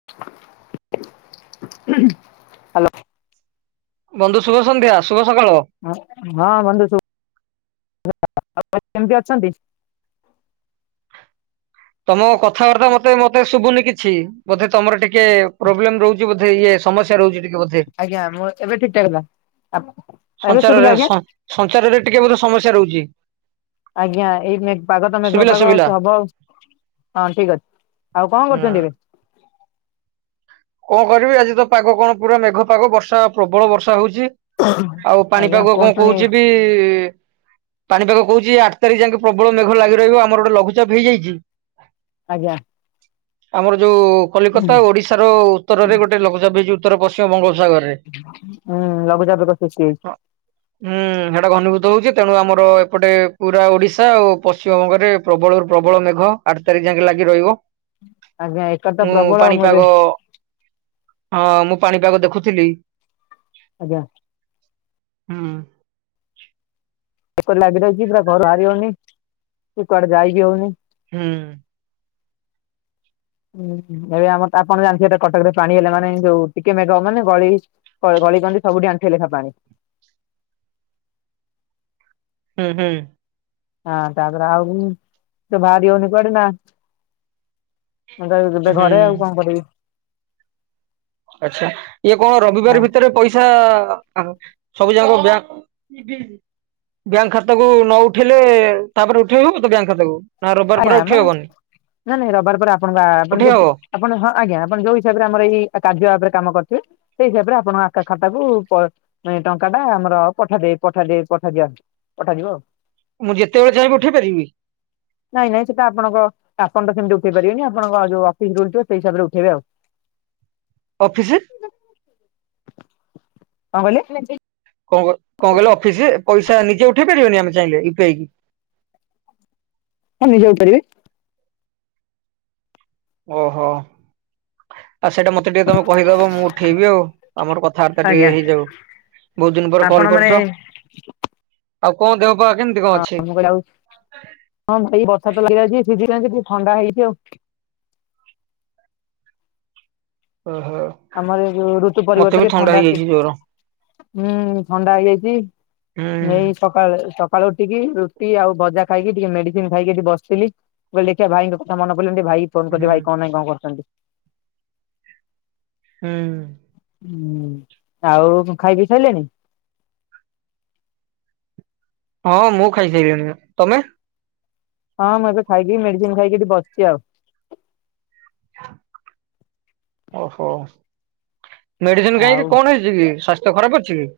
Hello. ବନ୍ଧୁ ଶୁଭ ସନ୍ଧ୍ୟା ଶୁଭ ସକାଳ। ହଁ, ହଁ ବନ୍ଧୁ ସବୁ ଆ କେମିତି ଅଛନ୍ତି? ତମ କଥାବାର୍ତ୍ତା ମତେ ମତେ ଶୁଭୁନି କିଛି ବୋଧେ ତମର ଟିକେ ପ୍ରୋବ୍ଲେମ ରହୁଛି ବୋଧେ। ଇଏ ସମସ୍ୟା ରହୁଛି ଟିକେ ବୋଧେ ଆଜ୍ଞା ମୁଁ ଏବେ ଠିକ୍ ଟା ହେଲା ଏବେ ଶୁଭିଲା ଆଜ୍ଞା। ସଂସାରରେ ଟିକେ ବୋଧେ ସମସ୍ୟା ରହୁଛି। ଆଜ୍ଞା ଏଇ ମେ ପାଗ ତ ମେଘୁଆ ଶୁଭିଲା ପାଗ ଆଉ ଶୁଭିଲା ହବ ଆଉ ହଁ ଠିକ୍ ଅଛି। ଆଉ କଣ କରୁଛନ୍ତି ଏବେ? କଣ କରିବି ଆଜି ତ ପାଗ କଣ ପୁରା ମେଘ ପାଗ ବର୍ଷା ପ୍ରବଳ ବର୍ଷା ହଉଛି। ଆଉ ଆଜ୍ଞା ପାଣିପାଗ କଣ କୁହନ୍ତୁନି କହୁଛି ବି? ପାଣିପାଗ କହୁଛି ଆଠ୍ ତାରିଖ ଯାକେଁ ପ୍ରବଳ ମେଘ ଲାଗି ରହିବ ଆମର ଗୋଟେ ଲଘୁଚାପ ହେଇଯାଇଛି। ଆଜ୍ଞା। ଆମର ଯୋଉ କଲିକତା ହୁଁ ଓଡିଶାର ଉତ୍ତରରେ ଗୋଟେ ଲଘୁଛାପ ହେଇ ଯୋଉ ଉତ୍ତର ପଶିମବଙ୍ଗୋପସାଗରରେ। ହୁଁ ଲଘୁଚାପ ତ ସୃଷ୍ଟି ହୋଇଛି। ହୁଁ ହେଟା ଘନୀଭୂତ ହଉଛି ତେଣୁ ଆମର ଏପଟେ ପୁରା ଓଡିଶା ଆଉ ପଶ୍ଚିମବଙ୍ଗରେ ପ୍ରବଳରୁ ପ୍ରବଳ ମେଘ ଆଠ ତାରିଖ ଯାଙ୍କେ ଲାଗି ରହିବ ଆଜ୍ଞା ଏକର ତ ମୁଁ ପ୍ରବଳ ଏବେ ପାଣିପାଗ ହଁ ମୁଁ ପାଣିପାଗ ଦେଖୁଥିଲି। ଆଜ୍ଞା। ହୁଁ। ଏପରି ଲାଗି ରହିଛି ପୁରା ଘରୁ ବାହାରି ହଉନି କି କୁଆଡେ ଯାଇ ହଉନି। ହୁଁ ହୁଁ ଏବେ ଆମର ତ ଆପଣ ଜାଣିଥିବେ କଟକରେ ପାଣି ହେଲେ ମାନେ ଯୋଉ ଟିକେ ମେଘ ହବ ମାନେ ଗଳି କଳ ଗଳିିକନ୍ଦୀ ସବୁଠି ଆଣ୍ଠିଏ ଲେଖା ପାଣି। ହୁଁ, ହୁଁ, ହଁ ତାପରେ ଆଉ ତ ବାହାରି ହଉନି କୁଆଡେ ନା ଏବେ ହୁଁ ଘରେ ଆଉ କଣ କରିବି? ଆଚ୍ଛା ଇଏ କଣ ଆ ରବିବାର ଭିତରେ ପଇସା ଆଚ୍ଛା ସବୁ ଜାକ ବ୍ୟାଙ୍କ୍ ବ୍ୟାଙ୍କ ଖାତାକୁ ନ ଉଠେଇଲେ ତାପରେ ଉଠେଇ ହବ ତ ବ୍ୟାଙ୍କ ଖାତାକୁ? ନା ରବିବାର ଆଜ୍ଞା ପରେ ପା ଉଠେଇ ହବନି ନାଇଁ ନାଇଁ ରବିବାର ପରେ ଆପଣଙ୍କ ଆ ଆପଣ ଉଠେଇ ହବ ଟି ଆପଣ ହଁ ଆଜ୍ଞା ଆପଣ ଯୋଉ ହିସାବରେ ଆମର ଏଇ କାର୍ଯ୍ୟ ଭାବରେ କାମ କରିଥିବେ ସେଇ ହିସାବରେ ଆପଣଙ୍କ ଆ ଖାତାକୁ ପ ଟଙ୍କା ଟା ଆମର ପଠା ଦେଇ ପଠା ଦେଇ ପଠା ଦିଆ ହୁଏ। ପଠାଯିବ ଆଉ। ମୁଁ ଯେତେବେଳେ ଚାହିଁବି ଉଠେଇ ପାରିବି। ନାଇଁ ନାଇଁ ସେଟା ଆପଣଙ୍କ ଆପଣ ତ ସେମତି ଉଠେଇ ପାରିବେନି ଆପଣଙ୍କ ଯୋଉ ଅଫିସ୍ ରୁଲ୍ ଥିବ ସେଇ ହିସାବରେ ଉଠେଇବେ ଆଉ। [unintelligible] ଅଫିସି କଁ କିହିଲେ? କଣ କଣ କିହିଲେ ଅଫିସି ପଇସା ନିଜେ ଉଠେଇ ପାରିବାନି ଆମେ ଚାହିଁଲେ ୟୁ ପିଆଇ କି? ହଁ ନିଜେ ହୋଇ ପାରିବେ। ଓହୋ ଆଉ ସେଇଟା ମତେ ଟିକେ ତମେ କହିଦବ ମୁଁ ଉଠେଇବି ଆଉ। ଆମର କଥାବାର୍ତା ଆଜ୍ଞା ଟିକେ ହେଇଯାଉ ବହୁତ ଦିନ ପରେ ଆପଣ କଲ ମାନେ କରୁଛ। ଆଉ କଣ ଦେହ ପାହା କେମିତି? ହଁ ମୁଁ କହିଲି ଆଉ ହଁ ଭାଇ ବର୍ଷା ତ ଲାଗି ରହିଛି ଭିଜିଯାଇକି ଥଣ୍ଡା ହେଇଛି ଆଉ। ଓହୋ ଆମର ଏ ଯୋଉ ଋତୁ ମତେ ବି ପରିବର୍ତ୍ତନ ଥଣ୍ଡା ହେଇଯାଇଛି ଜୋର ହୁଁ ଥଣ୍ଡା ହେଇଯାଇଛି ହୁଁ ହେଇ ସକାଳେ ସକାଳୁ ଉଠିକି ରୁଟି ଆଉ ଭଜା ଖାଇକି ଟିକେ ମେଡିସିନ୍ ଖାଇକି ଏଠି ବସିଥିଲି। ମୁ କହିଲି ଦେଖିଆ ଭାଇଙ୍କ କଥା ମନେ ପଡିଲାଣି ଟିକେ ଭାଇ ଫୋନ କରି ହୁଁ ଦିଏ ଭାଇ କଣ ନାଇଁ କଣ କରଛନ୍ତି? ହୁଁ ହୁଁ ଆଉ କନ୍ ଖାଇ ପି ସାରିଲଣି ହଁ ମୁଁ ଖାଇସାଇଲିନି ତମେ ହଁ ମୁଁ ଏବେ ଖାଇକି ମେଡିସିନ ଖାଇକି ଏଠି ବସିଛି ଆଉ ଓହୋ ମେଡିସିନ ଆଉ କାହିଁକି କଣ ହେଇ କି ସ୍ୱାସ୍ଥ୍ୟ ଖରାପ ଅଛି କି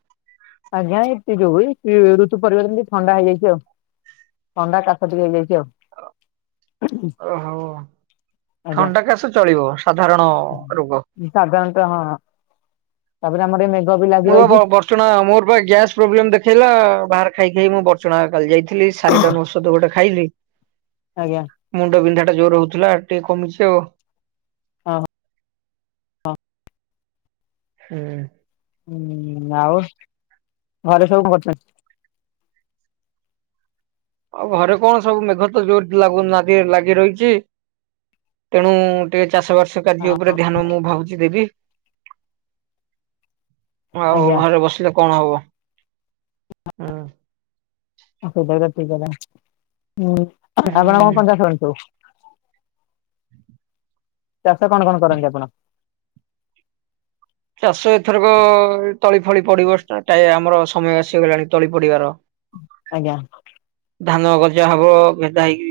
ଆଜ୍ଞା ଏତେ ଯୋଉୁଇ ଋତୁ ପରିବର୍ତ୍ତନ କୁ ଥଣ୍ଡା ହେଇଯାଇଛି ଆଉ ଥଣ୍ଡା କାଶ ଟିକେ ହେଇଯାଇଛି ଆଉ ଓହୋ ଆଜ୍ଞା। ଥଣ୍ଡା କାଶ ଚଳିବ ସାଧାରଣ ରୋଗ। ସାଧାରଣତଃ ହଁ ତାପରେ ଆମର ଏ ବି ଲାଗି ମୁଁ ବା ରହିଛି ବର୍ଚଣା ମୋର ଗ୍ୟାସ୍ ପ୍ରୋବ୍ଲେମ ଦେଖେଇଲା ବାହହାର ଖାଇ ଖାଇ ମୁଁ ବର୍ଚ୍ଚଣା କାଲି ଯାଇଥିଲି ଥିଲ ସାରି ଟନ ଔଷଧ ଗୋଟେ ଖାଇଲି ଆଜ୍ଞା ମୁଣ୍ଡ ବିନ୍ଧା ଟା ଜୋର ହଉଥିଲା ଟିକେ କମିଛି ଆଉ ଓହ ହଁ ହୁଁ ହୁଁ ଆଉ ଘରେ ସବୁ କ କରୁଛନ୍ତି ଆଉ ଘରେ କଣ ସବୁ ମେଘ ତ ଜୋର ଲାଗୁନାହାନ୍ତି ଲାଗି ରହିଛି ତେଣୁ ଟିକେ ଚାଷବାର୍ସ କାର୍ଯ୍ୟ ଉପରେ ଧ୍ୟାନ ମୁଁ ଭାବୁଛି ଦେବି ଆଉ ଆଜ୍ଞା ଘରେ ବସିଲେ କଣ ହବ ହୁଁ ସେଟା ବି ତ ଠିକ୍ କଥା ଉଁ ଆପଣ କଣ ହୁଁ। ପଞ୍ଜା ଖେଲନ୍ତୁ ଚାଷ କଣ କଣ କରନ୍ତି ଆପଣ? ଚାଷ ଏଥରକ ତଳି ଫଳି ପଡିବ ଷ୍ଟା ଟା ଆମର ସମୟ ଆସିଗଲାଣି ତଳି ପଡିବାର ଆଜ୍ଞା ଧାନ ଗଜା ହବ ଭେଦା ହେଇକି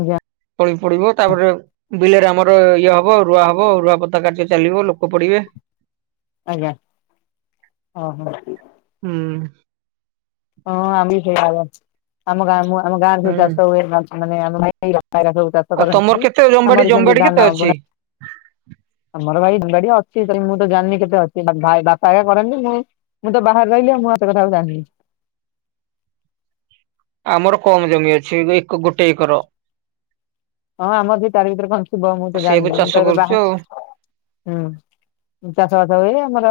ଆଜ୍ଞା ତଳି ପଡିବ ତାପରେ ବିଲରେ ଆମର ଇଏ ହବ ରୁୁଆ ହବ ରୁଆ ପତା କାର୍ଯ୍ୟ ଚାଲିବ ଲୋ ଆଜ୍ଞା ଓ ହୋ ହୁଁ ହଁ ଆମ ବି ସେଇଆ ହବ ଆମ ଗାଁ ମୁଁ ଆମ ଗାଁରେ ସବୁ ହୁଁ। ଚାଷ ହୁଏ ବାଞ୍ଚ ମାନେ ଆମ [unintelligible] ଚାଷ ଆଉ ତମର କରନ୍ତି କେତେ ଜମିବାଡି ଆମର ବି ସେମତି ଜମିବାଡି କେତେ ଧାନ ଅଛି? ବୁନା ଆମର ଭାଇ ଜମି଼ ବାଡି ଅଛି ମୁଁ ତ ଜାଣିନି କେତେ ଅଛି ବା ଭାଇ ବାପା ଏକା କରନ୍ତି ମୁ ମୁଁ ତ ବାହାରେ ରହିଲି ଆଉ ମୁଁ ଏତେ କଥାକୁ ଜାଣିନି ଆମର କମ ଜମି ଅଛିଏବେ ଏକ ଗୋଟେ ଏକର ହଁ ଆମର ବି ତାର ଭିତରେ କଣ ଥିବ ମୁଁ ତ ସେଇଆକୁ ଜାଣିନି ମୁଁ ଚାଷ ତ ଏବେ କରୁଛୁ ବାହା ଆଉ। ହୁଁ ଚାଷ ବାସ ହୁଏ ଆମର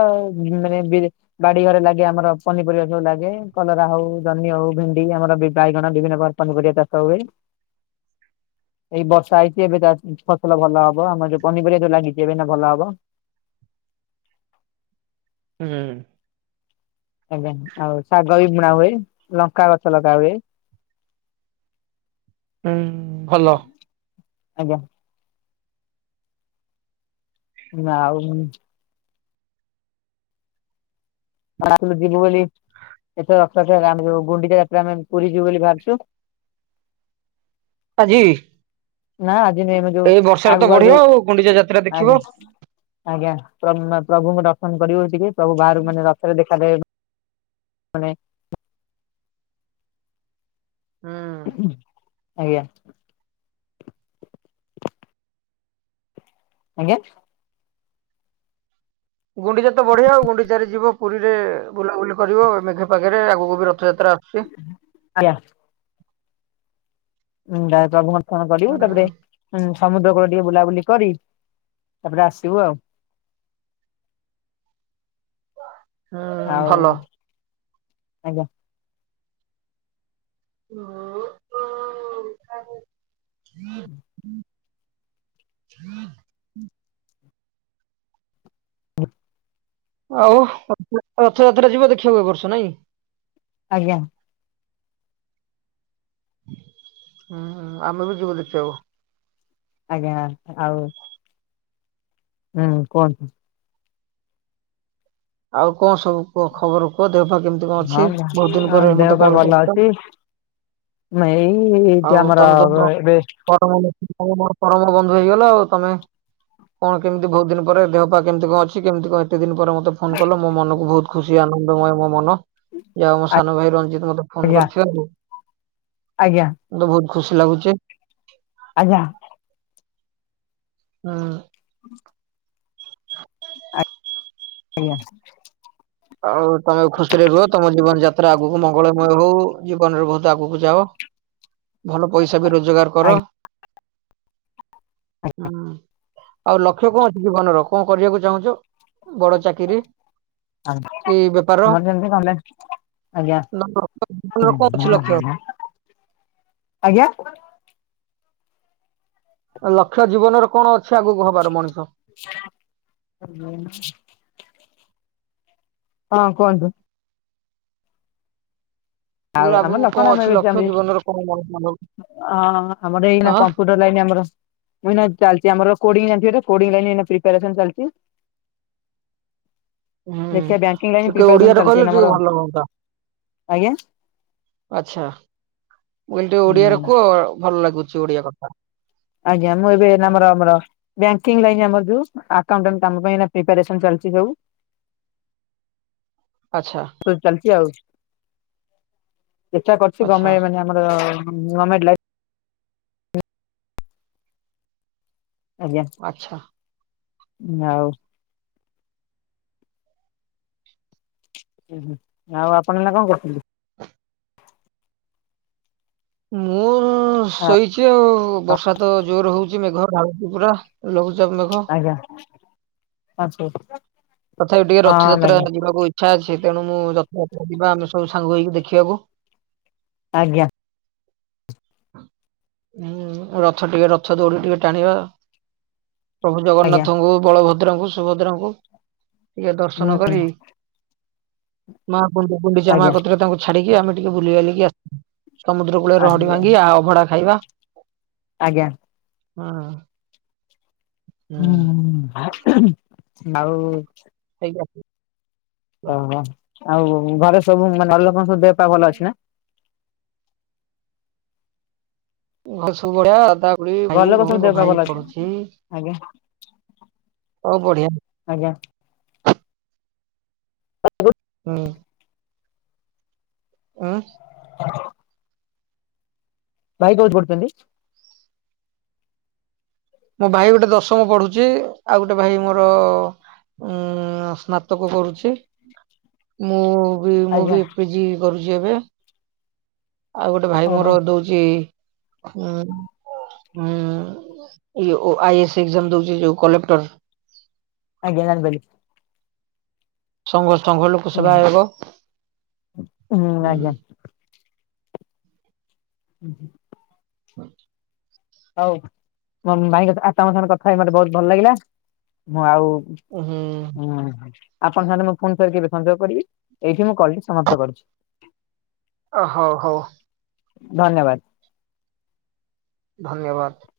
ମାନେ ବି ବାଡି ଘରେ ଲାଗେ ଆମର ପନିପରିବା ସବୁ ଲାଗେ କଲରା ହଉ ଜନି ହଉ ଭେଣ୍ଡି ଆମର ବିବାଇଗଣ ବିଭିନ୍ନ ପ୍ରକାର ପନିପରିବା ଚାଷ ହୁଏ। ଏଇ ବର୍ଷା ହେଇଛି ଏବେ ଚା ଫସଲ ଭଲ ହବ ଆମର ଯୋଉ ପନିପରିବା ଯୋଉ ଲାଗିଛି ଏବେ ନା ଭଲ ହବ ହୁଁ ଆଜ୍ଞା ଆଉ ଶାଗ ବି ବୁଣା ହୁଏ ଲଙ୍କା ଗଛ ଲଗା ହୁଏ। [inaudible] ହୁଁ ଫଲ ଆଜ୍ଞା ନା ଆଉ ମୁ ଆଶୁନୁ ଯିବୁ ବୋଲି ଏଥର ରଥଯାତ୍ରାରେ ଆମେ ଯୋଉ ଗୁଣ୍ଡିଚା ଯାତ୍ରା ଆମେ ପୁରୀ ଯିବୁ ବୋଲି ଭାବୁଛୁ ହଜି ନା ଆଜିିନ ଏମ ଯଉ ତ ଆଗୁଆ ବଢିଆ ଯଉ ଆଉ ଗୁଣ୍ଡିଚା ଯାତ୍ରା ଦେଖିବ। ଆ୍ଞ ଆଜ୍ଞା ପ୍ରଭୁ ପ୍ରଭୁଙ୍କୁ ଦର୍ଶନ କରିବ ଟିକେ ପ୍ରଭୁ ବାହାରୁ ମାନେ ର ଥରେ ଦେଖାଦେ ମାନେ ହୁଁ ଆଜ୍ଞା। ଆଜ୍ଞା। ଗୁଣ୍ଡିଚା ତ ବଢିଆ ଆଉ ଗୁଣ୍ଡି ଚାରେ ଯିବ ପୁରୀରେ ବୁଲାବୁଲି କରିବ ମେଘ ପାଖରେ ଆଗକୁ ବି ରଥଯାତ୍ରା ଆସୁଛି ହ୍ୟାଲୋ। ଡାଏଟେ ଅର୍ପଣ କରିବୁ ହୁଁ ତାପରେ ହୁଁ ସମୁଦ୍ର କୂଳ ଟିକେ ବୁଲାବୁଲି କରି ତାପରେ ଆସିବୁ ଆଉ ହୁଁ ଆଉ ଭଲ। ଆଜ୍ଞା। ହୁଁ [unintelligible] ହୁଁ ହଁ [inaudible] [unintelligible] ଆଉ ରଥଯାତ୍ରା ଯିବ ଦେଖିବାକୁ ଏବର୍ଷ ନାଇଁ? ଆଜ୍ଞା ହୁଁ ହୁ ଆମେ ବି ଯିବୁ ଦେଖିବାକୁ ଆଜ୍ଞା ଆଉ ହୁଁ କୁହନ୍ତୁ ଆଉ କଣ ସବୁ କୁହ ଖବର କୁହ ଦେହ ପାଖ କେମିତି କଣ ହଁ ଅଛି ବହୁତ ଦିନ ହଁ ପରେ ମତେ କଲ୍ କରିଚ,। ନ ଏଇ ଯେ ଆଉ ତମେ ତ ଆମରବେ ମୋର ଏବେ ପରମ [unintelligible] ତମେ ମୋର ପରମ ବନ୍ଧୁ ହେଇଗଲ ଆଉ ତମେ କଣ କେମିତି ବହୁତ୍ ଦିନ ପରେ ଦେହ ପା କେମିତି କଣ ଅଛି କେମିତି କଣ? ଏ ତେ ଦିନ ପରେ ମତେ ଫୋନ କଲ ମୋ ମନକୁ ବହୁତ ଖୁସି ଆନନ୍ଦମୟ ମୋ ମନ ଯାହାଉ ମୋ ସାନ ଭାଇ ରଞ୍ଜି ତ ମତେ ଫୋନ୍‌ ଆଜ୍ଞା କରିଥିବା ରୁ ଆଜ୍ଞା ମତେ ବହୁତ ଖୁସି ଲାଗୁଚି। ଆଜ୍ଞା ହଁ। ଉଁ। [unintelligible] ଆଉ କଣ ଖୁସିରେ ରୁହ। ତମ ଜୀବନ ଯାତ୍ରା ଆଗୁକୁ ମଙ୍ଗଳମୟ ହଉ। ଜୀବନରେ ବହୁତ ଆଗୁକୁ ଯାଅ। ଭଲ ପଇସା ବି ରୋଜଗାର କର ଆଜ୍ଞା। ହୁଁ। ଆଉ ଲକ୍ଷ୍ୟ କଣ ଅଛି ଜୀବନର କଣ କରିବାକୁ ଚାହୁଁଚ ବଡ଼ ଚାକିରି? ଆ ମର କି ବେପାର? କେମତି କଣ ହେଲା? ଜୀବନର କଣ ଅଛି ଆଜ୍ଞା ଲକ୍ଷ୍ୟ [unintelligible] ଆଜ୍ଞା? ଲକ୍ଷ୍ୟ ଜୀବନର କଣ ଅଛି ଆଗକୁ ହବାର ମଣିଷ? ହ ହଁ କୁହନ୍ତୁ। ମୁଁ କହିଲି ଆଉ ଆମମାନେ ଆଗକୁ କଣ ଲକ୍ଷ୍ମଣମୟ ଅଛି ହେଇଚୁ ଲକ୍ଷ୍ୟ ଆମେ। ଜୀବନର କଣ ମଣିଷ ଆଁ ବୋଧେ ଏଇନା ଆଁ କମ୍ପୁଟ୍ ବେଲାଇନି ଆମର। ଏଇନା ଚାଲଚି ଆମର କୋଡିଂ ଜାଣିଥିବେ ତ କୋଡିଂ ଲାଇନ୍ ଏଇନା ପ୍ରିପେୟାରେସନ୍ ଚାଲଚି। ହୁଁ ଦେଖିବା ବ୍ୟାଙ୍କିଙ୍ଗ ଲାଇନ ଟିକେ ପ୍ରିପାରେସନ ଓଡିଆରେ ଚାଲିଛି କହିଲେ ଏଇନା ଟିକେ ଆମର ଭଲ ହୁଅନ୍ତା। ଆଜ୍ଞା ଆଚ୍ଛା ମୁ କହିଲି ଟିକେ ଓଡିଆରେ ହୁଁ କୁଅ ଭଲ ଲାଗୁଚି ଓଡିଆ କଥ୍ ଆଜ୍ଞା ମୁଁ ଏବେ ନାମର ଆମର ବ୍ୟାଙ୍କିଙ୍ଗ୍ ଲାଇନ୍ ଆମର ଯୋଉ ଆକାଉଣ୍ଟାଣ୍ଟ୍ କାମ ପାଇଁ ଏଇନା ପ୍ରିପେୟାରେସନ୍ ଚାଲିଚି ଯୋଉ ଆଚ୍ଛା। ଫୁଲ୍ ଚାଲିଚି ଆଉ ଚେଷ୍ଟା କରଚି ଆଚ୍ଛା ଗମେଣ୍ଟ୍ ମାନେ ଆମର ନର୍ମାଲ ଲାଇଫ୍ ଆଜ୍ଞା। ଆଚ୍ଛା। ନା ଆଉ। ଉ ହୁ ଆଉ ଆପଣମାନେ କଣ କରୁଛନ୍ତି? ମୁଁ ହଁ ଶୋଇଚି ଆଉ ବର୍ଷା ତ ଜୋରରେ ହଉଚି ମେଘ ଢାଳୁଚି ପୁରା। ଲଘୁଚାପ ମେଘ ଆଜ୍ଞା ଆଚ୍ଛା। ତଥାପି ଟିକେ ରଥଯାତ୍ରା ଯିବାକୁ ଇଚ୍ଛା ଅଛି। ତେଣୁ ମୁଁ ରଥଯାତ୍ରା ଯିବା ଆମେ ସବୁ ସାଙ୍ଗ ହେଇକି ଦେଖିବାକୁ। ଆଜ୍ଞା। ହୁଁ ରଥ ଟିକେ ରଥ ଦୌଡି ଟିକେ ଟାଣିବା। ପ୍ରଭୁ ଆଜ୍ଞା ଜଗନ୍ନାଥଙ୍କୁ ବଳଭଦ୍ରଙ୍କୁ ସୁଭଦ୍ରାଙ୍କୁ ଟିକେ ଦର୍ଶନ ହୁଁ କରି ମା ଗୁଣ୍ଡି ଗୁଣ୍ଡିଚା ମା ଆଜ୍ଞା କତିରେ ତାଙ୍କୁ ଛାଡିକି ଆମେ ଟିକେ ବୁଲିିବାଲିକି ଆସ୍ ସମୁଦ୍ର କୂଳରେ ଲହଡି ଆଜ୍ଞା ଭାଙ୍ଗିଆ ଆଉ ଅଭଡା ଖାଇବା। ଆଜ୍ଞା। ହଁ। ହୁଁ ହୁଁ ଆଉଉ। ଖାଇକରି ଆସୁଚି। ଓହୋ ଆଉ ଘରେ ସବୁ ମାନେ ଘରଲୋକଙ୍କ ସବୁ ଦେହ ପା ଭଲ ଅଛି ନା? ଘରେ ସବୁ ବଡ଼ ଅଦା ଖୁଡି ଘର ଲୋକ ଭାଇଭଉଣୀ ସବୁ ଦେହ ମୋ ପା ଭାଇ ଭଲ ଏଠି ଅଛି ନା? ପଢୁଛି। ଆଜ୍ଞା। ହଉ ବଢିଆ। ଆଜ୍ଞା। [unintelligible] ହୁଁ। ଉଁ। ଭାଇ କୋଉଠି ପଢୁଛନ୍ତି। ମୋ ଭାଇ ଗୋଟେ ଦଶମ ପଢୁଚି ଆଉ ଗୋଟେ ଭାଇ ମୋର ଉଁ ସ୍ନା ସ୍ନାତକ କରୁଚି। ମୁଁ ବି ମୁଁ ଆଜ୍ଞା ବି ପିଜି କରୁଚି ଏବେ। ଆଉ ଗୋଟେ ଭାଇ ମୋର ଓହୋ ଦଉଚି ହୁଁ ହଁ ଆଇ ଏସ୍ ଏଜାମ ଦଉଛି ଯୋଉ କଲେକ୍ଟର। ଆଜ୍ଞା ଜାଣି ପାରିଲି। ସଂଘ ସଂଘ ଲୋକ ସେବା ହୁଁ ଆୟୋଗ ହୁଁ ହୁଁ। ଆଜ୍ଞା [inaudible] ହଉ ମୋ ଭାଇଙ୍କ ଆପଣଙ୍କ ସାଙ୍ଗରେ କଥା ହେଇି ମତେ ବହୁତ ଭଲ ଲାଗିଲା। ମୁଁ ଆଉ ଓହୋ। ହୁଁ ଆପଣ ସାଙ୍ଗରେ ମୁଁ ଫୋନ୍ ସରି କେବେ ସଂଯୋଗ କରିବି ଏଇଠି ମୁଁ କଲ ଟି ସମାପ୍ତ କରିୁଛି। ଓ ହଉ ହଉ। ଧନ୍ୟବାଦ। ଧନ୍ୟବାଦ।